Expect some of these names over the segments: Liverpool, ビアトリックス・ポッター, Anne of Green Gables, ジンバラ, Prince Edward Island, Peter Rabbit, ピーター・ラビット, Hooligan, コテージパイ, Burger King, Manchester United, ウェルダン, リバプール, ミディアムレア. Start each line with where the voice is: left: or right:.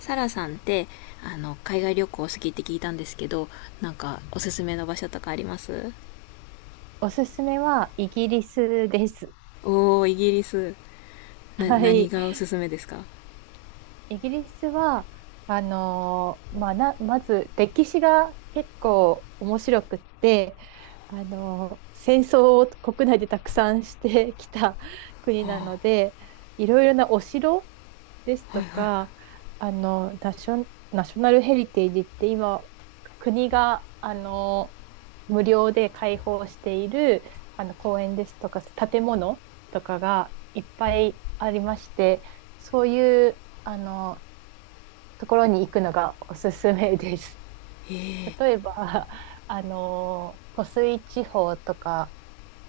left: サラさんって海外旅行好きって聞いたんですけど、なんかおすすめの場所とかあります？
right: おすすめはイギリスです。
left: おー、イギリス。な
right: は
left: 何
right: い。
left: がおすすめですか？
right: イギリスは、まあ、まず歴史が結構面白くって、戦争を国内でたくさんしてきた国なので、いろいろなお城ですとか、ナショナルヘリテージって今、国が、無料で開放している、公園ですとか、建物とかがいっぱいありまして、そういう、ところに行くのがおすすめです。
left: ええー。
right: 例えば、湖水地方とか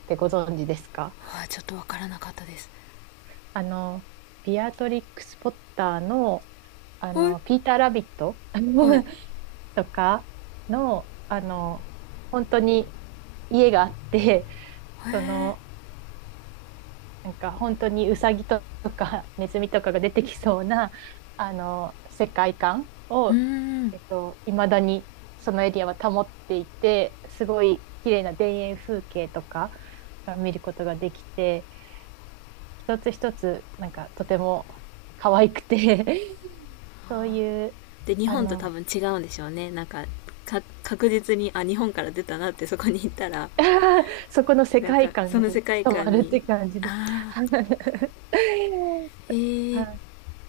right: ってご存知ですか？
left: うわ、ちょっとわからなかったです。
right: あの、ビアトリックス・ポッターの、
left: はい
right: ピーター・ラビット
left: はい。へ
right: とかの、本当に家があって、その、
left: え。
right: なんか本当にウサギとかネズミとかが出てきそうな、世界観
left: うー
right: を、
left: ん。
right: 未だにそのエリアは保っていて、すごい綺麗な田園風景とかが見ることができて、一つ一つ、なんかとても可愛くて そういう、
left: で、日
right: あ
left: 本と多
right: の
left: 分違うんでしょうね、なんか。確実に、日本から出たなって、そこに行ったら。
right: そこの世
left: なんか
right: 界観
left: そ
right: に
left: の世界
right: 染ま
left: 観
right: るっ
left: に。
right: て感じで
left: ああ。 へ
right: は
left: え。
right: い。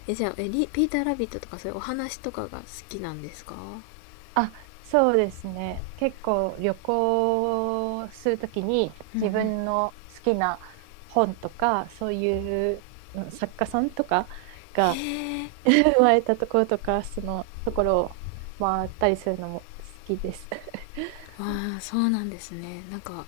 left: じゃあ、リピーター・ラビットとかそういうお話とかが好きなんですか？
right: あ、そうですね。結構旅行するときに
left: うんう
right: 自
left: ん。
right: 分の好きな本とか、そういう作家さんとかが
left: へえ。
right: 生まれたところとか、そのところを回ったりするのも好きです。
left: ああ、そうなんですね。なんか、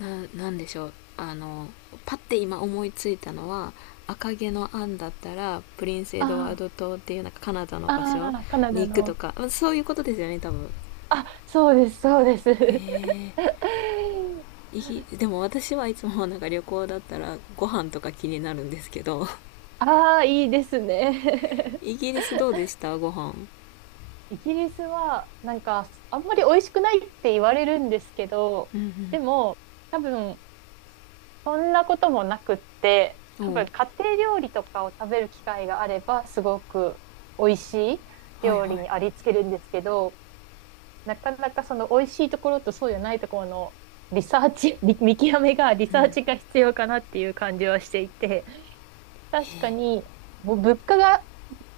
left: なんでしょう、パッて今思いついたのは、赤毛のアンだったらプリンス・エドワ
right: あ
left: ード島っていう、なんかカナダの場所
right: ああ、カナ
left: に
right: ダ
left: 行くと
right: の。
left: か、そういうことですよね、多分。
right: あ、そうです、そうです。
left: へえ。 でも、私はいつも、なんか旅行だったらご飯とか気になるんですけど。
right: ああ、いいです ね。
left: イギ リスどうでした、ご飯？
right: イギリスは、なんか、あんまり美味しくないって言われるんですけど、
left: うん
right: でも、多分、そんなこともなくって、
left: うん。
right: 多
left: おう。
right: 分、家庭料理とかを食べる機会があれば、すごく美味しい
left: はい
right: 料
left: は
right: 理
left: い。
right: にありつけるんですけど、なかなかその美味しいところとそうじゃないところのリサーチ、見極めが、リ
left: う
right: サー
left: ん。
right: チが必要かなっていう感じはしていて、確かに、もう物価が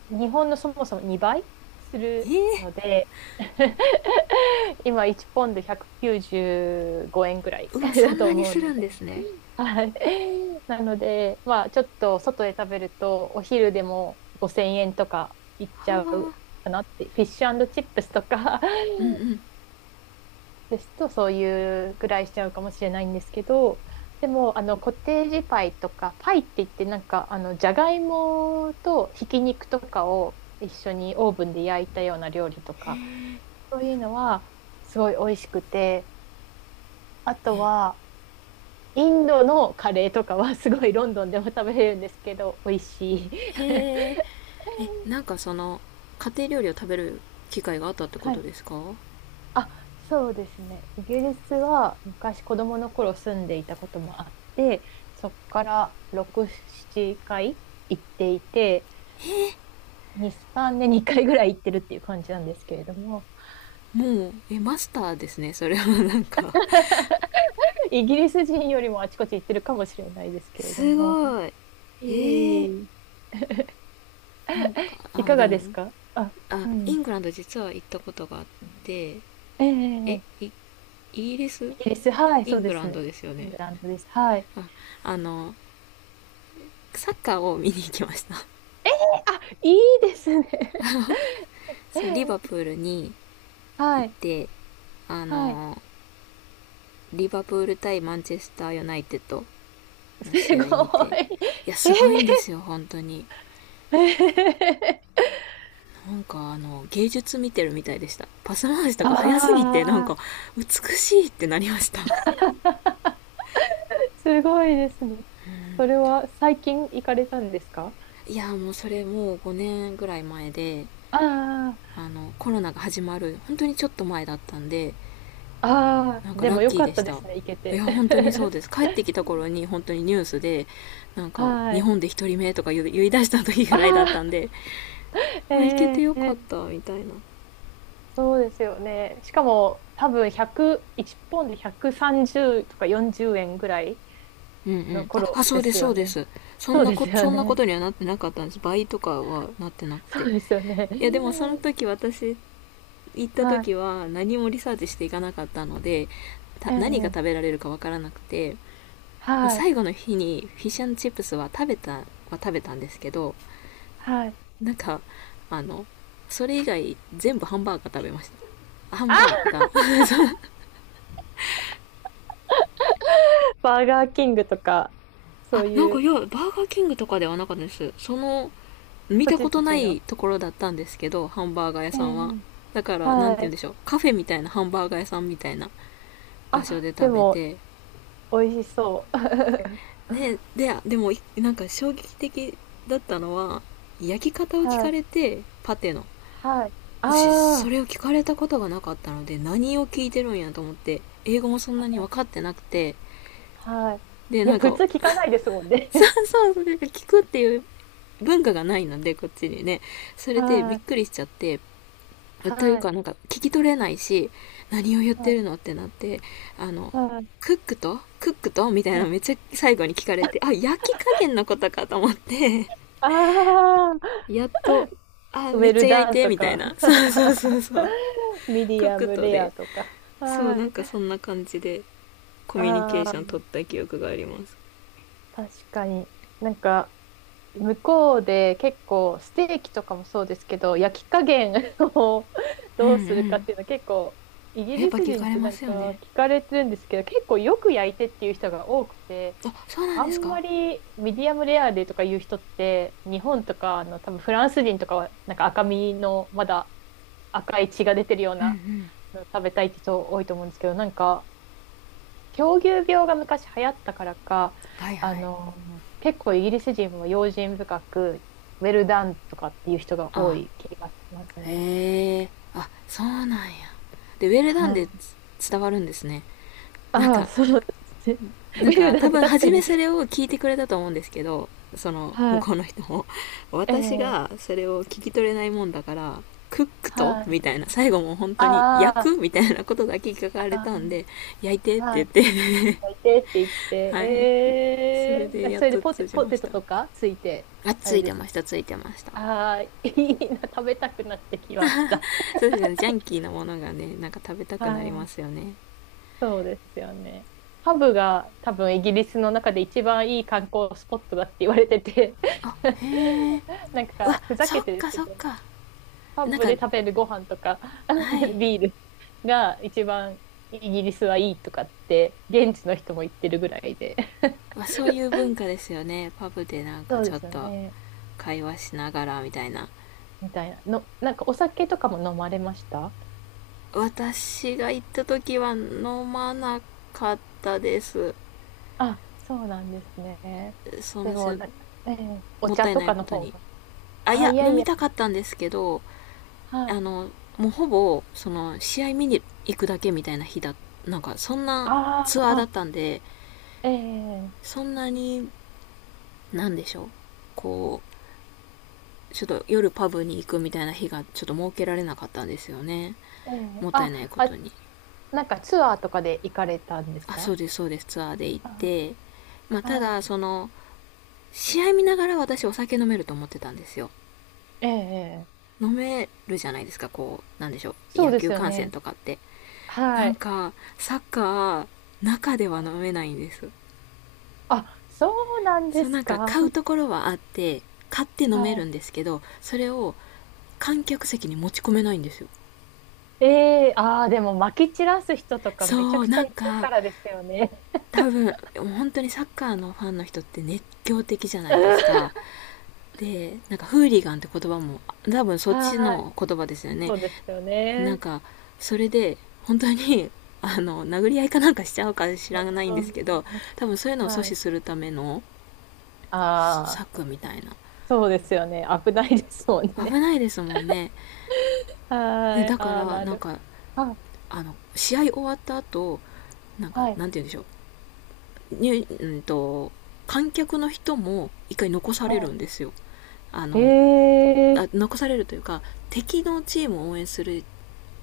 right: 日本のそもそも2倍する
left: ええ。
right: ので、今1ポンド195円ぐらい
left: うわ、そ
right: だ
left: ん
right: と
left: なに
right: 思う
left: す
right: の
left: るん
right: で、
left: ですね。
right: はい。なので、まあちょっと外で食べるとお昼でも5000円とかいっち
left: は
right: ゃう
left: あ。
right: かなって、フィッシュチップスとか
left: うんうん。
right: ですと、そういうぐらいしちゃうかもしれないんですけど、でも、コテージパイとか、パイって言って、なんか、じゃがいもとひき肉とかを一緒にオーブンで焼いたような料理と
left: へ
right: か、
left: え。
right: そういうのは、すごい美味しくて、あと
left: え
right: は、インドのカレーとかは、すごいロンドンでも食べれるんですけど、美味しい。
left: へえ、なんか、その、家庭料理を食べる機会があったってこ
right: は
left: と
right: い。
left: ですか？
right: あ、そうですね。イギリスは昔子供の頃住んでいたこともあって、そこから6、7回行っていて、
left: えー
right: 2、3年に回ぐらい行ってるっていう感じなんですけれども、
left: もう、マスターですね、それは、なんか。
right: イギリス人よりもあちこち行ってるかもしれないですけれど
left: す
right: も、
left: ごい。
right: い
left: え
right: え
left: え。
right: いえ
left: なんか、
right: いか
left: で
right: が
left: も、
right: ですか？あ、う
left: イ
right: ん。
left: ングランド実は行ったことがあって、え、
right: ええ、
left: イギリス。
right: イギリス、はい、
left: イ
right: そう
left: ン
right: で
left: グ
right: す
left: ラン
right: ね。
left: ドですよ
right: イン
left: ね。
right: グランドです。はい。
left: あ、あの、サッカーを見に行きました。
right: あ、いいですね。
left: そう、リバプ ールに
right: は
left: 行っ
right: い、
left: て、あ
right: はい。
left: の、リバプール対マンチェスターユナイテッド
right: す
left: の試合見
right: ご
left: て、い
right: い。
left: や、 すごいんで
right: え
left: すよ本当に。
right: ー、え
left: なんか芸術見てるみたいでした。パス回し
right: ー、
left: とか早すぎて、なん か
right: あ
left: 美しいってなりました。
right: あ、すごいですね。それは最近行かれたんですか？
left: いや、もう、それもう5年ぐらい前で、
right: あ
left: コロナが始まる本当にちょっと前だったんで。
right: あ、ああ、
left: なんか
right: で
left: ラ
right: も
left: ッ
right: よ
left: キー
right: か
left: で
right: っ
left: し
right: たで
left: た。
right: すね、行け
left: いや
right: て。
left: 本当にそうです。帰ってきた頃 に本当にニュースで、なんか
right: は
left: 日
right: い。
left: 本で一人目とか言い出した時ぐ
right: あ
left: らいだった
right: あ、
left: んで。行けて
right: え
left: よかっ
right: え、
left: たみたいな。
right: そうですよね。しかも、多分100、いちポンドで130とか40円ぐらい
left: うんう
right: の
left: ん。あ、
right: 頃
left: あそ
right: で
left: うで
right: す
left: す、そ
right: よ
left: うで
right: ね。
left: す。
right: そうですよ
left: そんなこ
right: ね。
left: とにはなってなかったんです。倍とかはなってなくて。
right: そうですよね。
left: いや、でもその時私行った
right: はい。
left: 時は何もリサーチしていかなかったので、た
right: え
left: 何が
right: え、
left: 食べられるかわからなくて、まあ、
right: はい。
left: 最後の日にフィッシュチップスは食べたんですけど、
right: はい。
left: なんか、あの、それ以外全部ハンバーガー食べました。ハンバー
right: あ、
left: ガー。
right: バーガーキングとか、そう
left: なん
right: い
left: か、い
right: う
left: や、バーガーキングとかではなかったです。その、見
right: 土
left: た
right: 地
left: こ
right: 土
left: とな
right: 地
left: い
right: の。
left: ところだったんですけど、ハンバーガー屋
right: え
left: さんは。
right: え、
left: だから、なん
right: は
left: て言うん
right: い。
left: でしょう、カフェみたいなハンバーガー屋さんみたいな場所
right: あ、
left: で
right: で
left: 食べ
right: も、
left: て。
right: 美味しそう。
left: ね、でも、なんか衝撃的だったのは、焼き方を聞
right: は
left: か
right: い。
left: れて、パテの。
right: はい。
left: 私、
right: あ
left: それ
right: あ、
left: を聞かれたことがなかったので、何を聞いてるんやと思って、英語もそんなに分かってなくて、
right: はい。
left: で、
right: い
left: な
right: や、
left: ん
right: 普
left: か、
right: 通聞かないですもん ね。
left: そ うそう、それ聞くっていう文化がないので、こっちにね。それでび
right: は
left: っく
right: い。
left: りしちゃって、という
right: はい。
left: かなんか聞き取れないし、何を言っ
right: は
left: て
right: い。
left: るのってなって、あの、
right: はい。
left: クックとクックとみたい
right: は
left: な
right: い。
left: のめっちゃ最後に聞かれて、あ、焼き加減のことかと思って、
right: あ あ、
left: やっと、あ、
right: ウ
left: めっ
right: ェ
left: ちゃ
right: ル
left: 焼い
right: ダン
left: て、
right: と
left: みたい
right: か、
left: な。そうそうそ うそう。
right: ミデ
left: クッ
right: ィア
left: ク
right: ム
left: と
right: レ
left: で。
right: アとか。
left: そう、な
right: は
left: んか
right: い。
left: そんな感じでコミュニケ
right: あ
left: ーション
right: あ、
left: 取った記憶があります。
right: 確かに。なんか、向こうで結構ステーキとかもそうですけど焼き加減を
left: うんう
right: どうするかっ
left: ん。
right: ていうのは結構イギ
left: やっ
right: リ
left: ぱ
right: ス
left: 聞
right: 人
left: か
right: っ
left: れ
right: てな
left: ま
right: ん
left: すよ
right: か
left: ね。
right: 聞かれてるんですけど、結構よく焼いてっていう人が多くて、
left: あ、そうなん
right: あ
left: です
right: ん
left: か？
right: まりミディアムレアでとかいう人って日本とか多分フランス人とかはなんか赤身のまだ赤い血が出てるよう
left: うんう
right: な
left: ん。
right: の食べたいって人多いと思うんですけど、なんか狂牛病が昔流行ったからか、
left: はいはい。
right: 結構イギリス人は用心深く、ウェルダンとかっていう人が多
left: あ、
right: い気がしますね。
left: へえ。そうなんや。で、ウェルダンで
right: はい。
left: 伝わるんですね、なん
right: ああ、
left: か
right: そうですね。
left: な
right: ウ
left: ん
right: ェ
left: か
right: ルダン
left: 多
right: って
left: 分
right: 確
left: 初
right: か
left: め
right: に。
left: それを聞いてくれたと思うんですけど、その向
right: はい。
left: こうの人も、
right: え
left: 私
right: え、
left: がそれを聞き取れないもんだから、クックと
right: はい。
left: みたいな最後も本当に焼
right: あ
left: くみたいなことだけ聞か
right: あ、
left: れ
right: あ
left: たんで、焼いてっ
right: あ、は
left: て言っ
right: い。
left: て、
right: いてって言って、
left: はい、それ
right: ええ
left: で
right: だ
left: やっ
right: それで
left: と通じ
right: ポ
left: まし
right: テト
left: た。
right: とかついて、
left: あ、
right: あ
left: つ
right: れ
left: い
right: で
left: て
right: す
left: まし
right: か？
left: たついてました。
right: ああ、いいな、食べたくなってきました。
left: そうですね、ジャンキーなものがね、なんか食べた
right: は
left: くなりま
right: い。
left: すよね。
right: そうですよね。ハブが多分イギリスの中で一番いい観光スポットだって言われてて
left: あ、へえ。
right: なん
left: うわ、
right: かふざ
left: そ
right: け
left: っ
right: てです
left: か
right: け
left: そっ
right: ど、
left: か。
right: ハ
left: なん
right: ブ
left: か、
right: で食べるご飯とか
left: はい。
right: ビールが一番イギリスはいいとかって現地の人も言ってるぐらいで。
left: わ、そういう文化ですよね、パブでなんか
right: そう
left: ち
right: で
left: ょっ
right: すよ
left: と
right: ね。
left: 会話しながらみたいな。
right: みたいな。の、なんかお酒とかも飲まれました？
left: 私が行った時は飲まなかったです。
right: あ、そうなんですね。
left: そ
right: で
left: の
right: も、
left: じ
right: な、ええ、お
left: もっ
right: 茶
left: たい
right: と
left: ない
right: か
left: こ
right: の
left: と
right: 方
left: に。
right: が。
left: い
right: あ、
left: や
right: いや
left: 飲
right: い
left: み
right: や。
left: たかったんですけど、
right: は
left: あ
right: い。
left: のもうほぼその試合見に行くだけみたいな日だ、なんかそんな
right: あ
left: ツアーだっ
right: あ、
left: たんで、
right: ええ、
left: そんなに、なんでしょう、こちょっと夜パブに行くみたいな日がちょっと設けられなかったんですよね。
right: ええ、
left: もったい
right: あ、
left: ないこと
right: あ、
left: に。
right: なんかツアーとかで行かれたんです
left: あ、そう
right: か？
left: です、そうです、ツアーで行っ
right: あ、
left: て。まあ、た
right: はい。
left: だ、その、試合見ながら私お酒飲めると思ってたんですよ。
right: ええ、ええ、
left: 飲めるじゃないですか、こう、なんでしょう、
right: そう
left: 野
right: で
left: 球
right: すよ
left: 観戦
right: ね。
left: とかって。
right: は
left: なん
right: い。
left: か、サッカー、中では飲めないんです。
right: あ、そうなんで
left: そう、
right: す
left: なんか
right: か。
left: 買うところはあって、買って飲
right: は
left: めるんですけど、それを観客席に持ち込めないんですよ。
right: い。ええ、ああ、でも、まき散らす人とかめちゃ
left: そう、
right: くちゃ
left: なん
right: いる
left: か、
right: からですよね。
left: 多分本当にサッカーのファンの人って熱狂的じゃ ないですか。
right: う
left: で、なんかフーリガンって言葉も多分そ
right: ん、
left: っち
right: はい。
left: の言葉ですよね。
right: そうですよ
left: なん
right: ね。
left: かそれで本当に、 殴り合いかなんかしちゃうか知らないん
right: う
left: です
right: ん。
left: けど、多分そういうのを阻
right: は
left: 止
right: い。
left: するための
right: ああ、
left: 策みたいな。
right: そうですよね。危ないですもんね。
left: 危ないですもんね。で、
right: はい。
left: だか
right: ああ、
left: ら、
right: な
left: なん
right: る。
left: か、
right: はい。
left: 試合終わった後、なんか、
right: はい。
left: なんて言うんでしょ、うにうんと観客の人も一回残されるん
right: は
left: ですよ。あ
right: い。え
left: の
right: え、
left: 残されるというか、敵のチームを応援する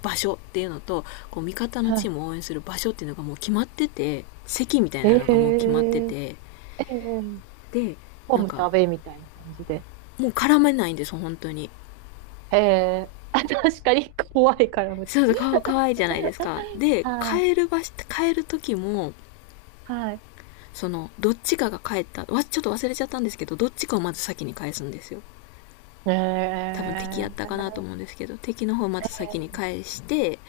left: 場所っていうのと、こう、味方のチ
right: は
left: ームを応援する場所っていうのがもう決まってて、席みたい
right: い。
left: な
right: え
left: のがもう決まって
right: え、
left: て、
right: ええ、
left: で、
right: ホー
left: なん
right: ムと
left: か
right: アウェイみたいな感じで。
left: もう絡めないんですよ本当に。
right: ええ、あ、確かに怖いから、無
left: そ
right: 糖。
left: うそう、かわいいじゃないですか。で、
right: はい、
left: 帰る時も、
right: はい。
left: そのどっちかが帰ったわ、ちょっと忘れちゃったんですけど、どっちかをまず先に返すんですよ。多分敵やったかなと
right: ええ、
left: 思うんですけど、敵の方をまず先に返して、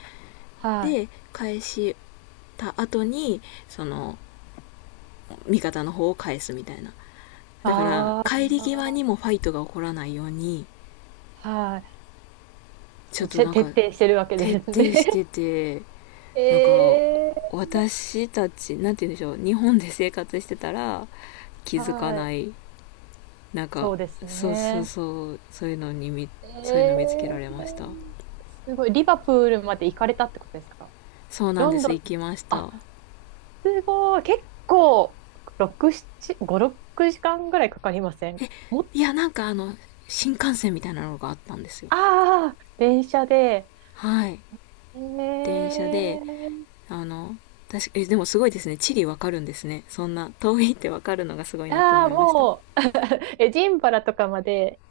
right: はい。
left: で、返した後に、その味方の方を返すみたいな。だから
right: あ
left: 帰り際に
right: あ、
left: もファイトが起こらないように、
right: は
left: ちょ
right: い。
left: っとなん
right: 徹
left: か
right: 底してるわけで
left: 徹
right: す
left: 底し
right: ね。
left: てて、なんか
right: ええ、
left: 私たち、なんて言うんでしょう、日本で生活してたら気づか
right: はい。
left: ない、なんか
right: そうです
left: そうそう
right: ね。
left: そう、そういうのにそういうの見つけられました。
right: ええ、すごい。リバプールまで行かれたってことですか？
left: そうなん
right: ロ
left: で
right: ンド
left: す、
right: ン。
left: 行きまし
right: あ、
left: た。
right: すごい。結構、6、7、5、6時間ぐらいかかりません？もっ
left: いや、なんか新幹線みたいなのがあったんですよ。
right: ああ、電車で。
left: はい、電車で、
right: ええ、
left: あの確か、でもすごいですね、地理わかるんですね、そんな遠いってわかるのがすごいなって
right: あ
left: 思
right: あ、
left: いました。
right: もう、え、ジンバラとかまで、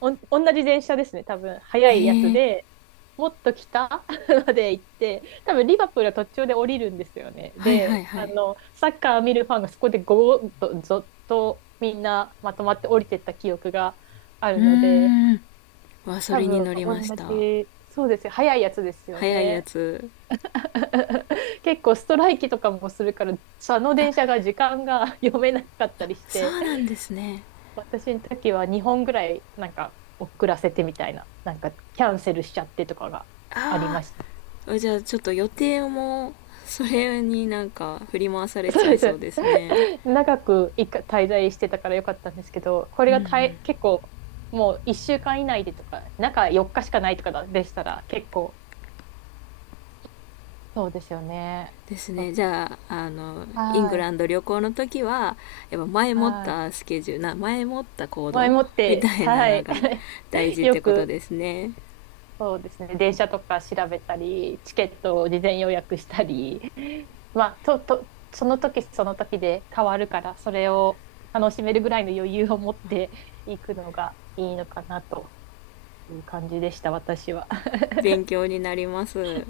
right: 同じ電車ですね、多分。早
left: へ
right: いやつ
left: え。
right: で、もっと北 まで行って、多分リバプールは途中で降りるんですよね。
left: はいはい
right: で、
left: はい。
right: サッカー見るファンがそこでゴーッと、ぞっとみんなまとまって降りてった記憶があ
left: う
right: るので、
left: ーん。わ、そ
right: 多
left: れに
right: 分
left: 乗りまし
right: 同
left: た。
right: じ、そうですよ、早いやつですよ
left: 早いや
right: ね。
left: つ。
right: 結構ストライキとかもするから、その電車が時間が 読めなかったりし
left: そ
right: て、
left: うなんですね。
right: 私の時は2本ぐらいなんか遅らせてみたいな、なんかキャンセルしちゃってとかがあり
left: あ
right: ました。
left: あ、じゃあちょっと予定もそれになんか振り回され
right: そ
left: ちゃ
right: うで
left: いそう
right: す。
left: ですね。
right: 長く一回滞在してたからよかったんですけど、これがたい結構もう1週間以内でとか、中4日しかないとかだでしたら結構そうですよね。
left: です
right: そう、
left: ね。じゃあ、イング
right: は
left: ラ
right: い、
left: ンド旅行の時は、やっぱ前もっ
right: はい。
left: たスケジュールな前もった行
right: 前
left: 動
right: もっ
left: み
right: て、
left: たいな
right: は
left: の
right: い。
left: が大 事っ
right: よ
left: てこと
right: く、
left: ですね。
right: そうですね。電車とか調べたり、チケットを事前予約したり、まあ、と、その時その時で変わるから、それを楽しめるぐらいの余裕を持っていくのがいいのかなという感じでした、私は。
left: 勉強になります。